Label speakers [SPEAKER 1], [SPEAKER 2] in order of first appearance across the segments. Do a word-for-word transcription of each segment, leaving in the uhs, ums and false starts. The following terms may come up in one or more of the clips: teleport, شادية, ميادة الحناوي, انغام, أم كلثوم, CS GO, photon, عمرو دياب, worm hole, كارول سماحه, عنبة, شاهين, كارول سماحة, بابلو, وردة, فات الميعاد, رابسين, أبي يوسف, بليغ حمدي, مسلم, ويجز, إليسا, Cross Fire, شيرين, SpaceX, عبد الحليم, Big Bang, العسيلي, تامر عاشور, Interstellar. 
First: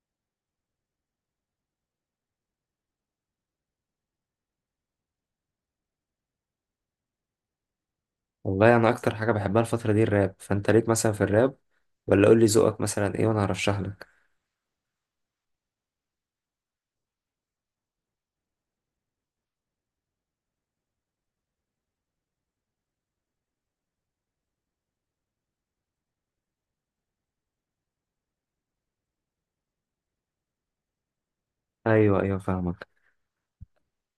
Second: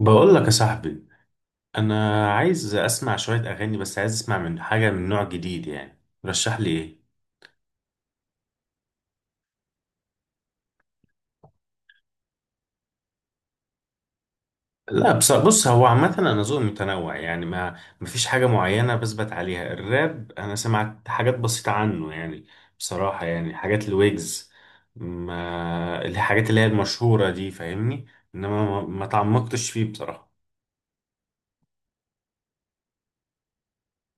[SPEAKER 1] بقول لك يا صاحبي، انا عايز اسمع شويه اغاني، بس عايز اسمع من حاجه من نوع جديد يعني. رشح لي ايه؟
[SPEAKER 2] والله انا اكتر حاجه بحبها الفتره دي الراب، فانت ليك مثلا في الراب؟ ولا قول لي ذوقك مثلا ايه وانا هرشح لك.
[SPEAKER 1] لا، بص بص هو عامه انا ذوقي متنوع يعني، ما مفيش حاجه معينه بثبت عليها. الراب انا سمعت حاجات بسيطه عنه يعني، بصراحه يعني حاجات الويجز، ما الحاجات اللي هي المشهوره دي، فاهمني؟ انما ما ما تعمقتش فيه بصراحه.
[SPEAKER 2] ايوه، ايوه، فاهمك.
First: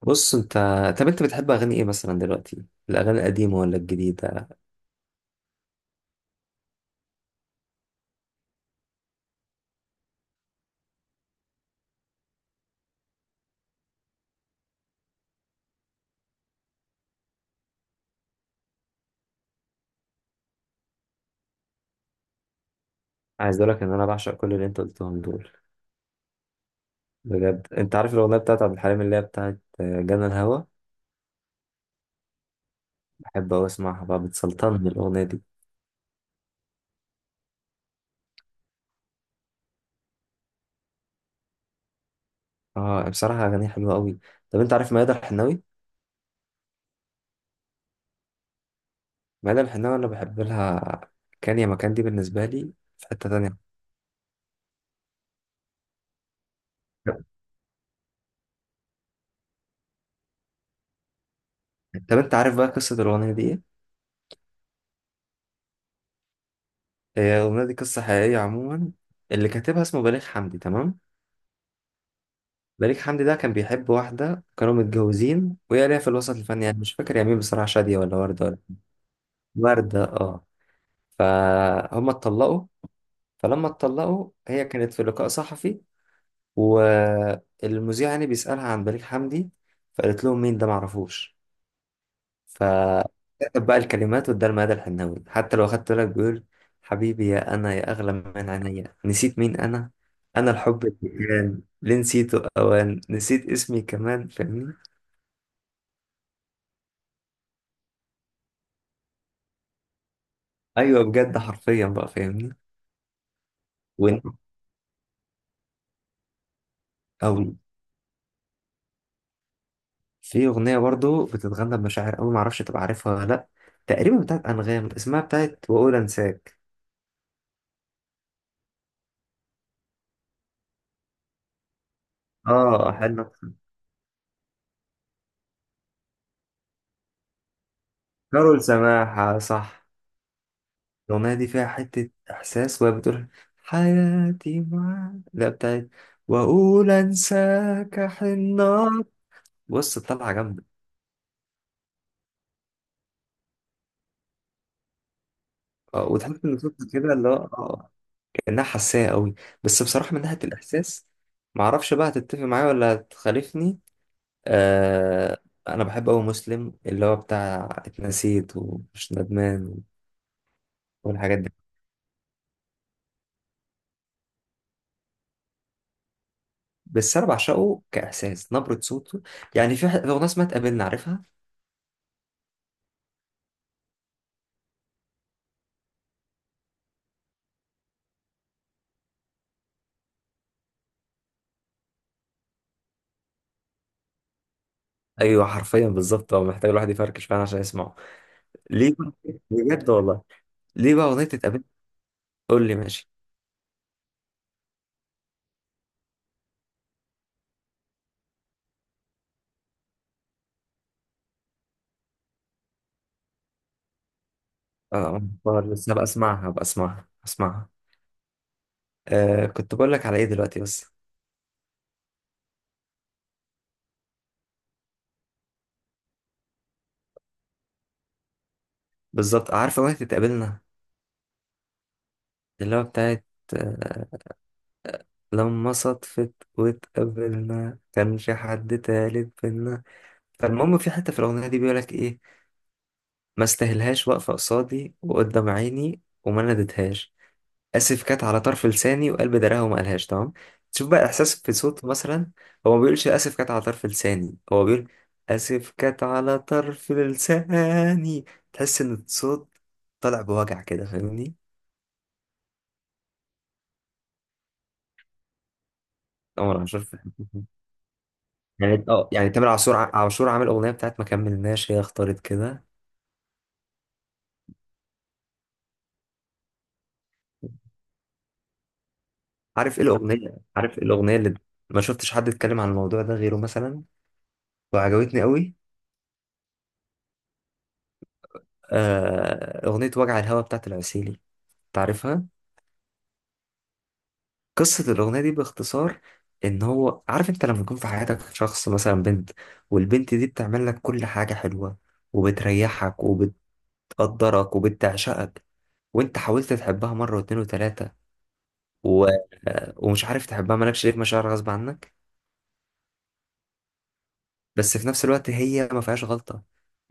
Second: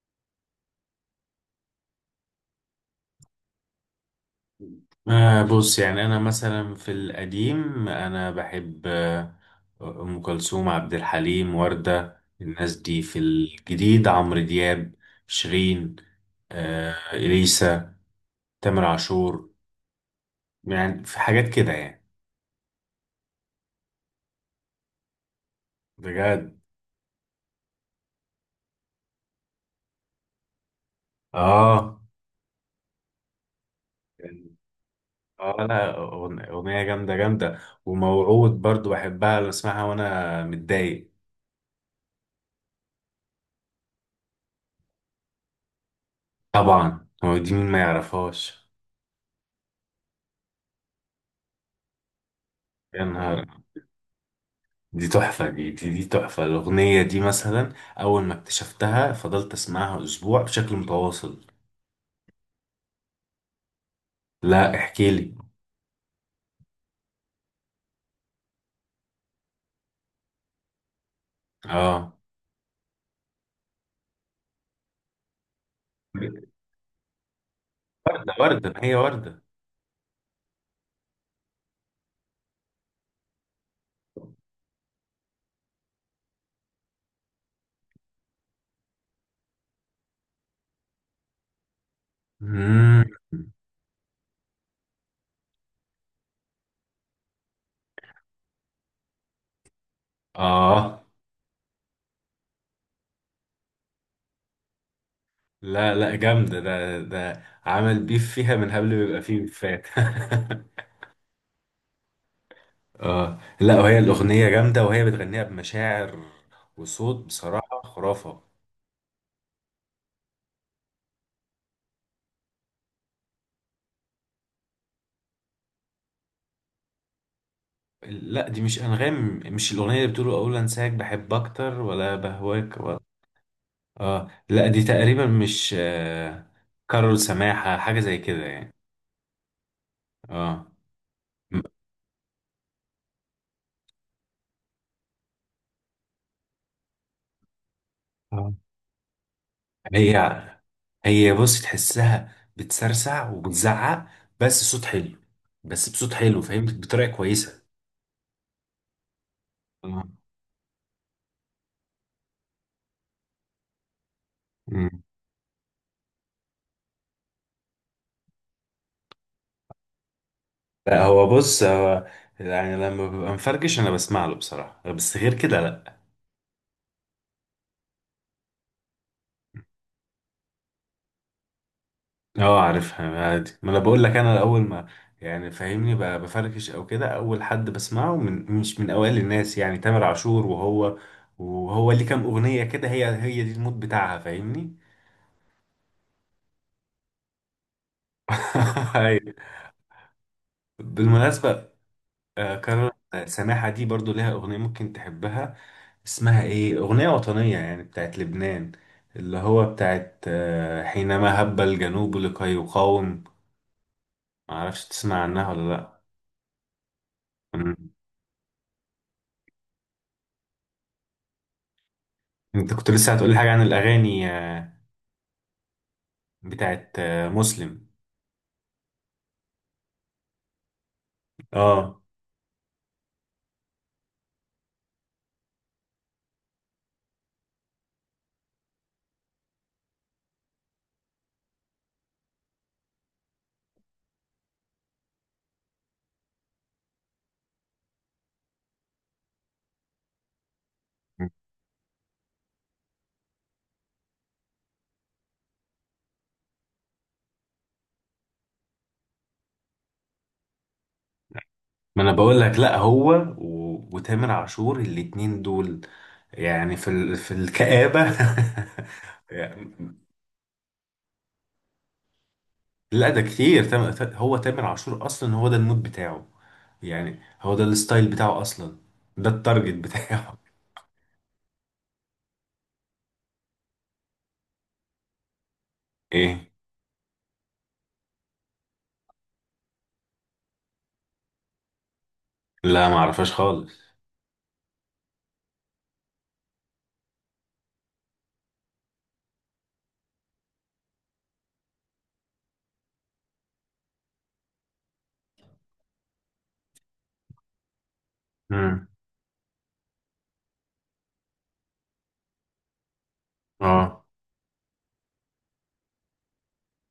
[SPEAKER 2] بص انت. طب انت بتحب اغاني ايه مثلا دلوقتي، الاغاني القديمه ولا الجديده؟
[SPEAKER 1] آه بص، يعني أنا مثلا في القديم أنا بحب آه، أم كلثوم، عبد الحليم، وردة، الناس دي. في الجديد عمرو دياب، شيرين، آه إليسا، تامر عاشور، يعني في حاجات كده يعني.
[SPEAKER 2] عايز اقول لك ان انا بعشق كل اللي انت قلتهم دول.
[SPEAKER 1] بجد؟
[SPEAKER 2] بجد، انت عارف الاغنيه بتاعت عبد الحليم اللي هي بتاعت جنى الهوى؟
[SPEAKER 1] آه.
[SPEAKER 2] بحب اوي اسمعها بقى،
[SPEAKER 1] يعني-
[SPEAKER 2] بتسلطني الاغنيه دي.
[SPEAKER 1] آه لا، أغن- أغنية جامدة جامدة. وموعود برضو بحبها، بسمعها وأنا متضايق.
[SPEAKER 2] اه، بصراحه اغانيها حلوه قوي. طب انت عارف ميادة الحناوي؟
[SPEAKER 1] طبعا، هو دي مين ما يعرفهاش؟
[SPEAKER 2] ميادة الحناوي، انا بحب لها. كان يا مكان دي بالنسبه لي.
[SPEAKER 1] يا
[SPEAKER 2] في حته
[SPEAKER 1] نهار!
[SPEAKER 2] تانية.
[SPEAKER 1] دي تحفة، دي دي دي تحفة الأغنية دي مثلا. أول ما اكتشفتها فضلت أسمعها أسبوع بشكل متواصل.
[SPEAKER 2] طب انت عارف بقى قصه الاغنيه دي ايه؟
[SPEAKER 1] لا، احكي لي.
[SPEAKER 2] هي الأغنية دي قصة حقيقية عموما. اللي كاتبها اسمه بليغ حمدي، تمام؟
[SPEAKER 1] آه.
[SPEAKER 2] بليغ حمدي ده كان بيحب واحدة، كانوا متجوزين وهي ليها في الوسط الفني، يعني مش فاكر يا مين بصراحة، شادية ولا
[SPEAKER 1] ده
[SPEAKER 2] وردة ولا.
[SPEAKER 1] وردة، ما هي وردة.
[SPEAKER 2] وردة، اه. فهم اتطلقوا. فلما اتطلقوا هي كانت في لقاء صحفي، والمذيع يعني بيسألها عن بليغ حمدي، فقالت لهم مين ده، معرفوش.
[SPEAKER 1] مم.
[SPEAKER 2] فكتب بقى الكلمات واداها لمدى الحناوي، حتى لو اخدت بالك بيقول: حبيبي يا انا، يا اغلى من عينيا، نسيت مين انا. انا الحب
[SPEAKER 1] آه.
[SPEAKER 2] اللي كان ليه نسيته، اوان نسيت اسمي كمان، فاهمني؟
[SPEAKER 1] لا لا، جامدة. ده ده عمل بيف فيها من قبل ما يبقى فيه بيفات.
[SPEAKER 2] ايوه بجد، حرفيا بقى، فاهمني؟
[SPEAKER 1] آه لا، وهي
[SPEAKER 2] وانت.
[SPEAKER 1] الأغنية جامدة، وهي بتغنيها بمشاعر وصوت
[SPEAKER 2] او.
[SPEAKER 1] بصراحة خرافة.
[SPEAKER 2] في اغنيه برضو بتتغنى بمشاعر قوي، معرفش تبقى عارفها ولا لا. تقريبا بتاعت انغام، اسمها بتاعت واقول انساك.
[SPEAKER 1] لا، دي مش أنغام. مش الأغنية اللي بتقول أقول أنساك بحب أكتر ولا بهواك؟
[SPEAKER 2] اه، حلو.
[SPEAKER 1] اه. لا دي تقريبا مش، آه، كارول سماحة، حاجة زي كده
[SPEAKER 2] كارول
[SPEAKER 1] يعني.
[SPEAKER 2] سماحه، صح.
[SPEAKER 1] اه.
[SPEAKER 2] الأغنية دي
[SPEAKER 1] م-
[SPEAKER 2] فيها حتة إحساس، وهي بتقول: حياتي معاك، لا بتاعت وأقول أنساك،
[SPEAKER 1] آه.
[SPEAKER 2] حنات. بص، طالعة
[SPEAKER 1] هي،
[SPEAKER 2] جامدة.
[SPEAKER 1] هي بص تحسها بتسرسع وبتزعق، بس صوت حلو، بس
[SPEAKER 2] آه،
[SPEAKER 1] بصوت حلو
[SPEAKER 2] وتحس إن
[SPEAKER 1] فاهم،
[SPEAKER 2] صوتها كده
[SPEAKER 1] بطريقة
[SPEAKER 2] اللي هو
[SPEAKER 1] كويسة.
[SPEAKER 2] آه، كأنها حساسة قوي. بس
[SPEAKER 1] آه.
[SPEAKER 2] بصراحة من ناحية الإحساس، معرفش بقى هتتفق معايا ولا هتخالفني.
[SPEAKER 1] مم.
[SPEAKER 2] آه. أنا بحب أوي مسلم، اللي هو بتاع اتنسيت ومش ندمان
[SPEAKER 1] لا، هو
[SPEAKER 2] والحاجات دي.
[SPEAKER 1] بص، هو يعني لما ببقى مفرجش انا بسمع له بصراحة، بس غير كده لا.
[SPEAKER 2] بس أنا بعشقه كإحساس، نبرة صوته. يعني في ح- في أغنية اسمها تقابلنا، عارفها؟
[SPEAKER 1] اه عارفها عادي. ما انا بقول لك انا اول ما، يعني فاهمني، ب- بفركش او كده اول حد بسمعه، من مش من اوائل الناس يعني، تامر عاشور وهو، وهو ليه كام اغنيه كده، هي هي دي المود بتاعها فاهمني.
[SPEAKER 2] ايوه حرفيا بالظبط، هو محتاج الواحد يفركش فعلا عشان يسمعه. ليه بقى؟
[SPEAKER 1] أيوة.
[SPEAKER 2] بجد والله. ليه بقى اغنيه تتقابل؟
[SPEAKER 1] بالمناسبه آه،
[SPEAKER 2] قول لي
[SPEAKER 1] كارول
[SPEAKER 2] ماشي.
[SPEAKER 1] سماحه دي برضو ليها اغنيه ممكن تحبها. اسمها ايه؟ اغنيه وطنيه يعني بتاعت لبنان، اللي هو بتاعت، آه، حينما هب الجنوب لكي يقاوم. معرفش تسمع
[SPEAKER 2] اه،
[SPEAKER 1] عنها
[SPEAKER 2] آه، لسه
[SPEAKER 1] ولا
[SPEAKER 2] هبقى اسمعها، هبقى اسمعها، اسمعها.
[SPEAKER 1] لا؟
[SPEAKER 2] آه، كنت بقول لك على ايه دلوقتي بس.
[SPEAKER 1] انت كنت لسه هتقولي حاجة عن الأغاني، آه، بتاعت آه، مسلم.
[SPEAKER 2] بالظبط، عارف اغنيه تتقابلنا،
[SPEAKER 1] اه.
[SPEAKER 2] اللي هو بتاعت آه لما صدفت واتقابلنا، كانش حد تالت بينا. فالمهم، في حته في الاغنيه دي بيقول لك ايه: ما استاهلهاش، واقفه قصادي وقدام عيني، وما نديتهاش. اسف كانت على طرف لساني، وقلب دراها وما قالهاش، تمام. تشوف بقى احساس في صوت مثلا. هو ما بيقولش اسف كانت على طرف لساني، هو بيقول: اسف كانت على طرف لساني. تحس ان الصوت طالع بوجع كده، فاهمني؟
[SPEAKER 1] ما انا بقول لك، لا هو و... وتامر عاشور الاتنين دول
[SPEAKER 2] عمر
[SPEAKER 1] يعني
[SPEAKER 2] عاشور
[SPEAKER 1] في
[SPEAKER 2] في
[SPEAKER 1] ال... في
[SPEAKER 2] حتة.
[SPEAKER 1] الكآبة.
[SPEAKER 2] يعني اه، يعني تامر عاشور ع-
[SPEAKER 1] يعني
[SPEAKER 2] عاشور عامل اغنيه بتاعت ما كملناش، هي اختارت كده.
[SPEAKER 1] لا، ده كتير. تام... تا- هو تامر عاشور اصلا هو ده المود بتاعه، يعني هو ده الستايل بتاعه اصلا، ده التارجت
[SPEAKER 2] عارف ايه الاغنيه،
[SPEAKER 1] بتاعه.
[SPEAKER 2] عارف ايه الاغنيه اللي ما شفتش حد اتكلم عن الموضوع ده غيره مثلا، وعجبتني قوي؟
[SPEAKER 1] ايه؟
[SPEAKER 2] آه، اغنيه وجع الهوا بتاعت العسيلي. تعرفها؟
[SPEAKER 1] لا ما اعرفش خالص.
[SPEAKER 2] قصة الأغنية دي باختصار، إن هو عارف، أنت لما يكون في حياتك شخص مثلا بنت، والبنت دي بتعمل لك كل حاجة حلوة، وبتريحك، وبتقدرك وبتعشقك، وأنت حاولت تحبها مرة واتنين وتلاتة،
[SPEAKER 1] امم.
[SPEAKER 2] و... ومش عارف تحبها، مالكش ليه مشاعر غصب عنك.
[SPEAKER 1] اه.
[SPEAKER 2] بس في نفس الوقت هي ما فيهاش غلطة،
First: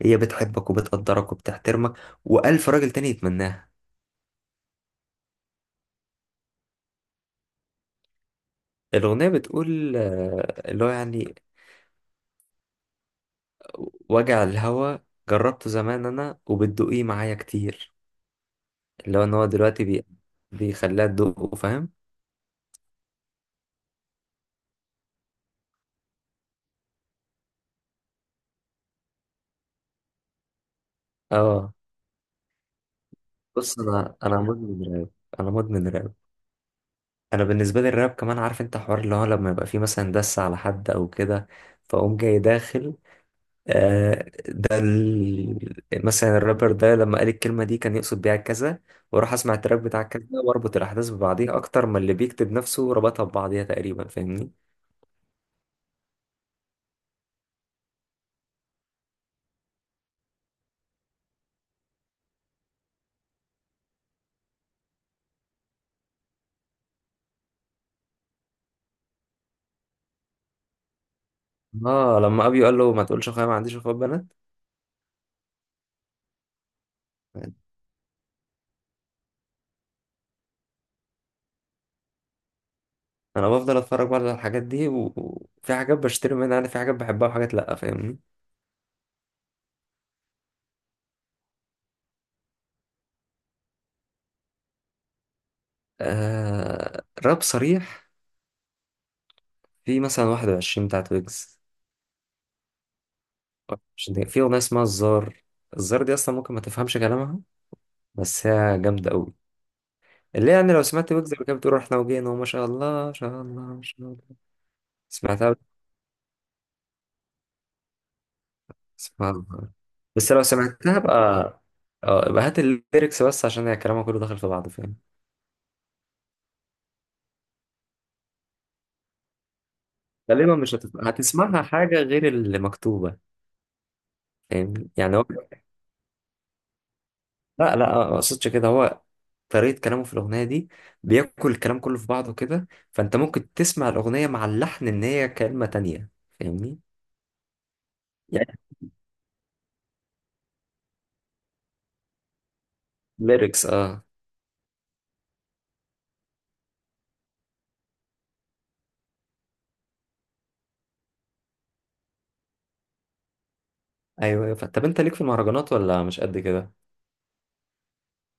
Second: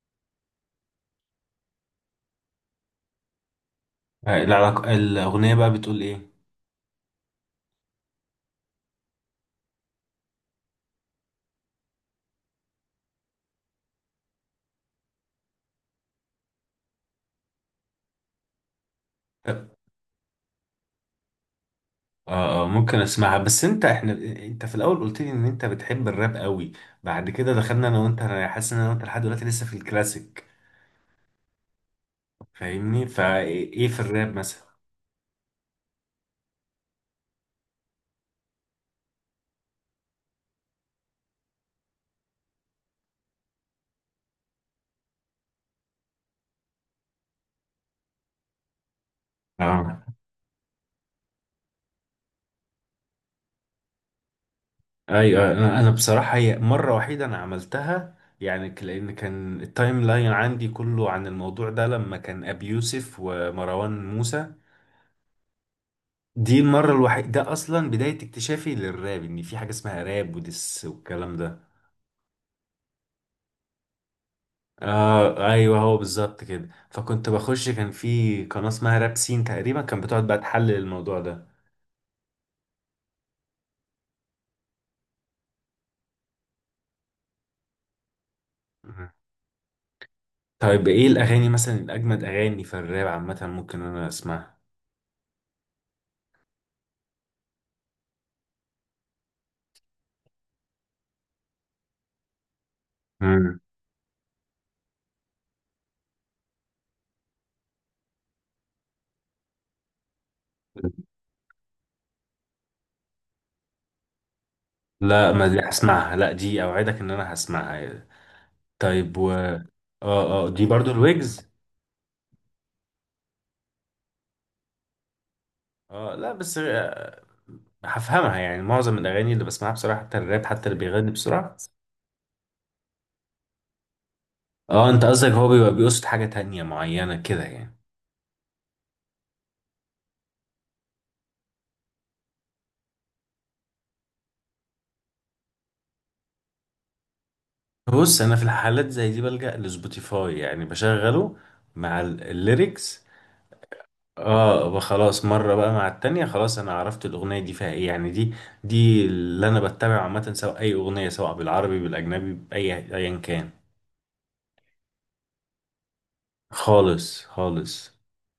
[SPEAKER 2] هي بتحبك وبتقدرك وبتحترمك، وألف راجل تاني يتمناها.
[SPEAKER 1] آه، العلاقة الأغنية بقى بتقول ايه؟
[SPEAKER 2] الأغنية بتقول آه، اللي هو يعني: وجع الهوى، جربته زمان أنا وبتدوقيه معايا كتير. اللي هو ان هو دلوقتي بي... بيخليها تدوقه، فاهم؟
[SPEAKER 1] اه. آه، ممكن اسمعها، بس انت احنا، انت في الاول قلت لي ان انت بتحب الراب قوي، بعد كده دخلنا انا وانت، انا حاسس ان انا وانت لحد دلوقتي لسه في الكلاسيك
[SPEAKER 2] اه،
[SPEAKER 1] فاهمني.
[SPEAKER 2] بص،
[SPEAKER 1] فايه في
[SPEAKER 2] انا
[SPEAKER 1] الراب
[SPEAKER 2] انا
[SPEAKER 1] مثلا؟
[SPEAKER 2] مدمن راب. انا مدمن راب. انا بالنسبه لي الراب كمان، عارف انت حوار اللي هو لما يبقى فيه مثلا دس على حد او كده، فاقوم جاي داخل. آه ده ال... مثلا الرابر ده لما قال الكلمه دي كان يقصد بيها كذا، واروح اسمع التراك
[SPEAKER 1] اه
[SPEAKER 2] بتاع كذا واربط الاحداث ببعضيها اكتر ما اللي بيكتب نفسه ربطها ببعضيها تقريبا، فاهمني؟
[SPEAKER 1] ايوه، انا انا بصراحه هي مره وحيده انا عملتها يعني، ك- لان كان التايم لاين عندي كله عن الموضوع ده، لما كان ابي يوسف ومروان موسى. دي المره الوحيده، ده اصلا بدايه اكتشافي للراب، ان في حاجه اسمها راب ودس والكلام ده.
[SPEAKER 2] اه، لما ابيو قال له ما تقولش اخويا، ما عنديش اخوات بنات.
[SPEAKER 1] اه ايوه، هو بالظبط كده. فكنت بخش، كان في قناة اسمها رابسين تقريبا، كان بتقعد بقى تحلل الموضوع ده.
[SPEAKER 2] انا بفضل اتفرج برضه على الحاجات دي و- وفي حاجات بشتري منها، انا في حاجات بحبها وحاجات لا، فاهمني؟
[SPEAKER 1] مم. طيب ايه الاغاني مثلا الاجمد اغاني في الراب عامة ممكن انا اسمعها؟
[SPEAKER 2] آه، راب صريح. في مثلا واحد وعشرين بتاعت ويجز.
[SPEAKER 1] مم.
[SPEAKER 2] مش دي- في اغنيه اسمها الزار. الزار دي اصلا ممكن ما تفهمش كلامها، بس هي جامده قوي. اللي هي يعني لو سمعت ويجز اللي كانت بتقول رحنا وجينا وما شاء الله ما شاء الله ما شاء الله.
[SPEAKER 1] لا ما
[SPEAKER 2] سمعتها؟
[SPEAKER 1] دي هسمعها، لا دي اوعدك ان انا هسمعها. طيب و
[SPEAKER 2] سبحان
[SPEAKER 1] اه،
[SPEAKER 2] الله. بس لو
[SPEAKER 1] اه دي برضو
[SPEAKER 2] سمعتها بقى.
[SPEAKER 1] الويجز.
[SPEAKER 2] اه، يبقى هات الليركس بس، عشان هي كلامها كله داخل في بعضه، فاهم؟
[SPEAKER 1] اه لا بس، آه، هفهمها يعني. معظم الاغاني اللي بسمعها بصراحة حتى الراب،
[SPEAKER 2] غالبا
[SPEAKER 1] حتى
[SPEAKER 2] مش
[SPEAKER 1] اللي
[SPEAKER 2] هتف...
[SPEAKER 1] بيغني بسرعة.
[SPEAKER 2] هتسمعها حاجة غير اللي مكتوبة. فاهم؟
[SPEAKER 1] اه، انت
[SPEAKER 2] يعني هو.
[SPEAKER 1] قصدك هو بيبقى بيقصد حاجة تانية معينة كده يعني؟
[SPEAKER 2] لا، لا، ما اقصدش كده، هو طريقة كلامه في الأغنية دي، بياكل الكلام كله في بعضه كده، فأنت ممكن تسمع الأغنية مع اللحن إن هي كلمة تانية. فاهمني؟
[SPEAKER 1] بص انا في
[SPEAKER 2] يعني.
[SPEAKER 1] الحالات زي دي بلجأ لسبوتيفاي، يعني بشغله مع ال- الليركس.
[SPEAKER 2] ليركس، اه.
[SPEAKER 1] اه بقى. خلاص مره بقى مع التانية، خلاص انا عرفت الاغنيه دي فيها ايه يعني. دي دي اللي انا بتابع عامه، سواء اي اغنيه، سواء بالعربي بالاجنبي، باي ايا كان.
[SPEAKER 2] أيوه، أيوه، ف- طب أنت ليك في المهرجانات ولا مش قد كده؟ ما
[SPEAKER 1] خالص خالص.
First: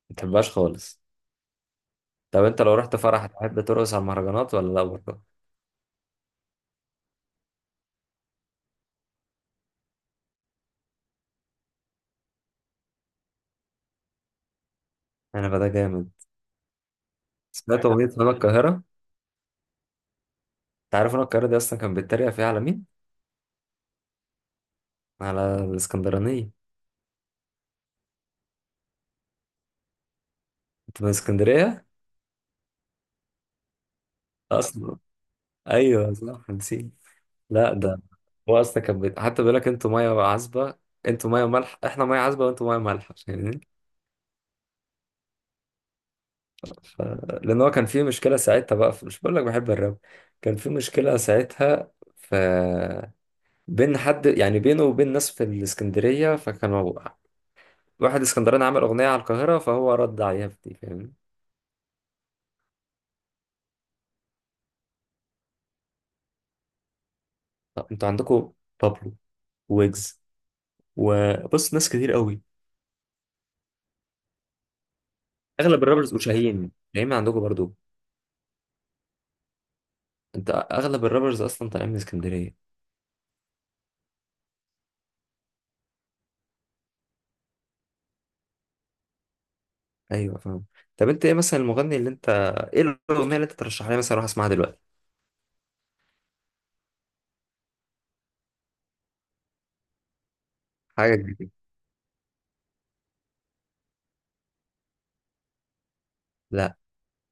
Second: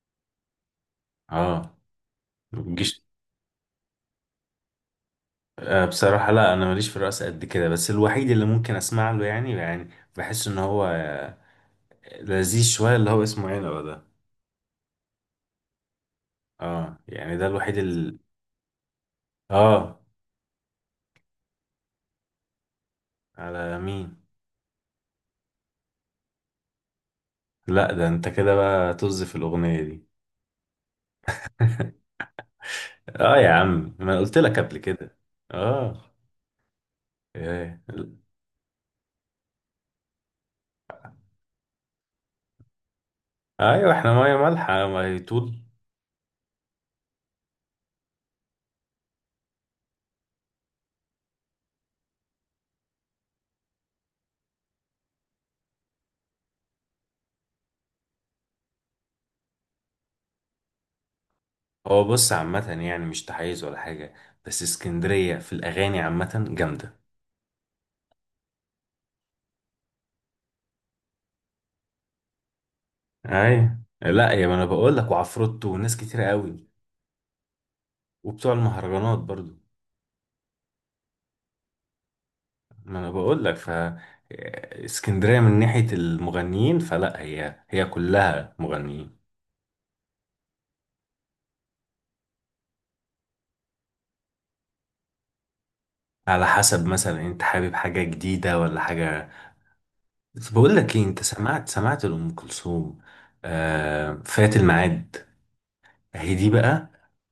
[SPEAKER 2] بتحبهاش خالص.
[SPEAKER 1] اه.
[SPEAKER 2] طب
[SPEAKER 1] ما
[SPEAKER 2] أنت لو رحت
[SPEAKER 1] بتجيش.
[SPEAKER 2] فرح تحب ترقص على المهرجانات ولا لا برضه؟
[SPEAKER 1] آه بصراحه لا، انا ماليش في الرقص قد كده. بس الوحيد اللي ممكن اسمع له يعني، يعني بحس ان هو لذيذ شويه، اللي هو اسمه عنبه ده.
[SPEAKER 2] أنا بقى ده جامد.
[SPEAKER 1] اه يعني ده الوحيد
[SPEAKER 2] سمعت أغنية
[SPEAKER 1] اللي.
[SPEAKER 2] هنا القاهرة؟ أنت
[SPEAKER 1] اه.
[SPEAKER 2] عارف هنا القاهرة دي أصلا كان بيتريق فيها على مين؟
[SPEAKER 1] على مين؟
[SPEAKER 2] على الإسكندرانية.
[SPEAKER 1] لا ده انت كده بقى طز في الاغنيه دي.
[SPEAKER 2] أنت من اسكندرية؟
[SPEAKER 1] اه يا عم، ما أنا قلت لك قبل
[SPEAKER 2] أصلا.
[SPEAKER 1] كده. اه.
[SPEAKER 2] أيوه، صح، نسيت. لا،
[SPEAKER 1] إيه.
[SPEAKER 2] ده هو اصلا كان بيت... حتى بيقول لك انتوا ميه عذبه. انتوا ميه مالحه، احنا ميه عذبه وانتوا ميه مالحه، فاهمني؟
[SPEAKER 1] ايوه احنا ميه مالحه، ميه طول.
[SPEAKER 2] ف... لان هو كان في مشكله ساعتها بقى في... مش بقول لك بحب الراب؟ كان في مشكله ساعتها، ف بين حد يعني بينه وبين ناس في الاسكندريه، فكانوا واحد اسكندراني عمل اغنيه على القاهره فهو رد عليها في دي، فاهمني؟
[SPEAKER 1] هو بص عامه يعني مش تحيز ولا حاجه، بس اسكندريه في الاغاني عامه جامده.
[SPEAKER 2] طب انتوا عندكم بابلو، ويجز، وبص ناس كتير قوي.
[SPEAKER 1] ايوه، لا يا ما انا بقول لك، وعفروتو
[SPEAKER 2] اغلب
[SPEAKER 1] وناس
[SPEAKER 2] الرابرز
[SPEAKER 1] كتير قوي،
[SPEAKER 2] وشاهين، شاهين عندكم برضو.
[SPEAKER 1] وبتوع المهرجانات برضو.
[SPEAKER 2] انت اغلب الرابرز اصلا طالعين من اسكندريه.
[SPEAKER 1] ما انا بقول لك، ف اسكندريه من ناحيه المغنيين فلا، هي هي كلها مغنيين.
[SPEAKER 2] ايوه، فاهم. طب انت ايه مثلا المغني اللي انت، ايه الاغنيه اللي انت ترشحها لي مثلا اروح اسمعها دلوقتي؟
[SPEAKER 1] على حسب، مثلا انت حابب حاجه جديده ولا حاجه؟ بس بقول لك ايه،
[SPEAKER 2] حاجه
[SPEAKER 1] انت
[SPEAKER 2] جديده.
[SPEAKER 1] سمعت سمعت لأم كلثوم آه فات الميعاد؟ اهي دي
[SPEAKER 2] لا.
[SPEAKER 1] بقى.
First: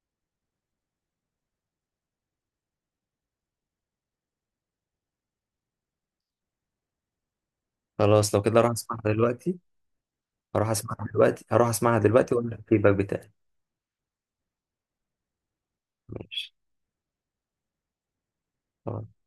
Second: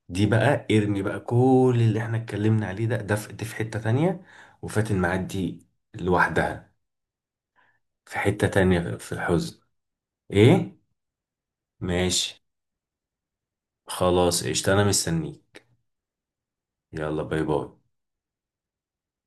[SPEAKER 1] دي بقى ارمي بقى كل اللي احنا اتكلمنا عليه ده، ده في, دي في حتة تانية. وفات الميعاد دي لوحدها في
[SPEAKER 2] خلاص، لو
[SPEAKER 1] حتة
[SPEAKER 2] كده اروح
[SPEAKER 1] تانية،
[SPEAKER 2] اسمعها
[SPEAKER 1] في
[SPEAKER 2] دلوقتي.
[SPEAKER 1] الحزن.
[SPEAKER 2] اروح
[SPEAKER 1] ايه.
[SPEAKER 2] اسمعها دلوقتي، هروح اسمعها
[SPEAKER 1] ماشي،
[SPEAKER 2] دلوقتي واقول لك الفيدباك بتاعي.
[SPEAKER 1] خلاص قشطة انا مستنيك.
[SPEAKER 2] ماشي.
[SPEAKER 1] يلا باي باي.
[SPEAKER 2] خلاص.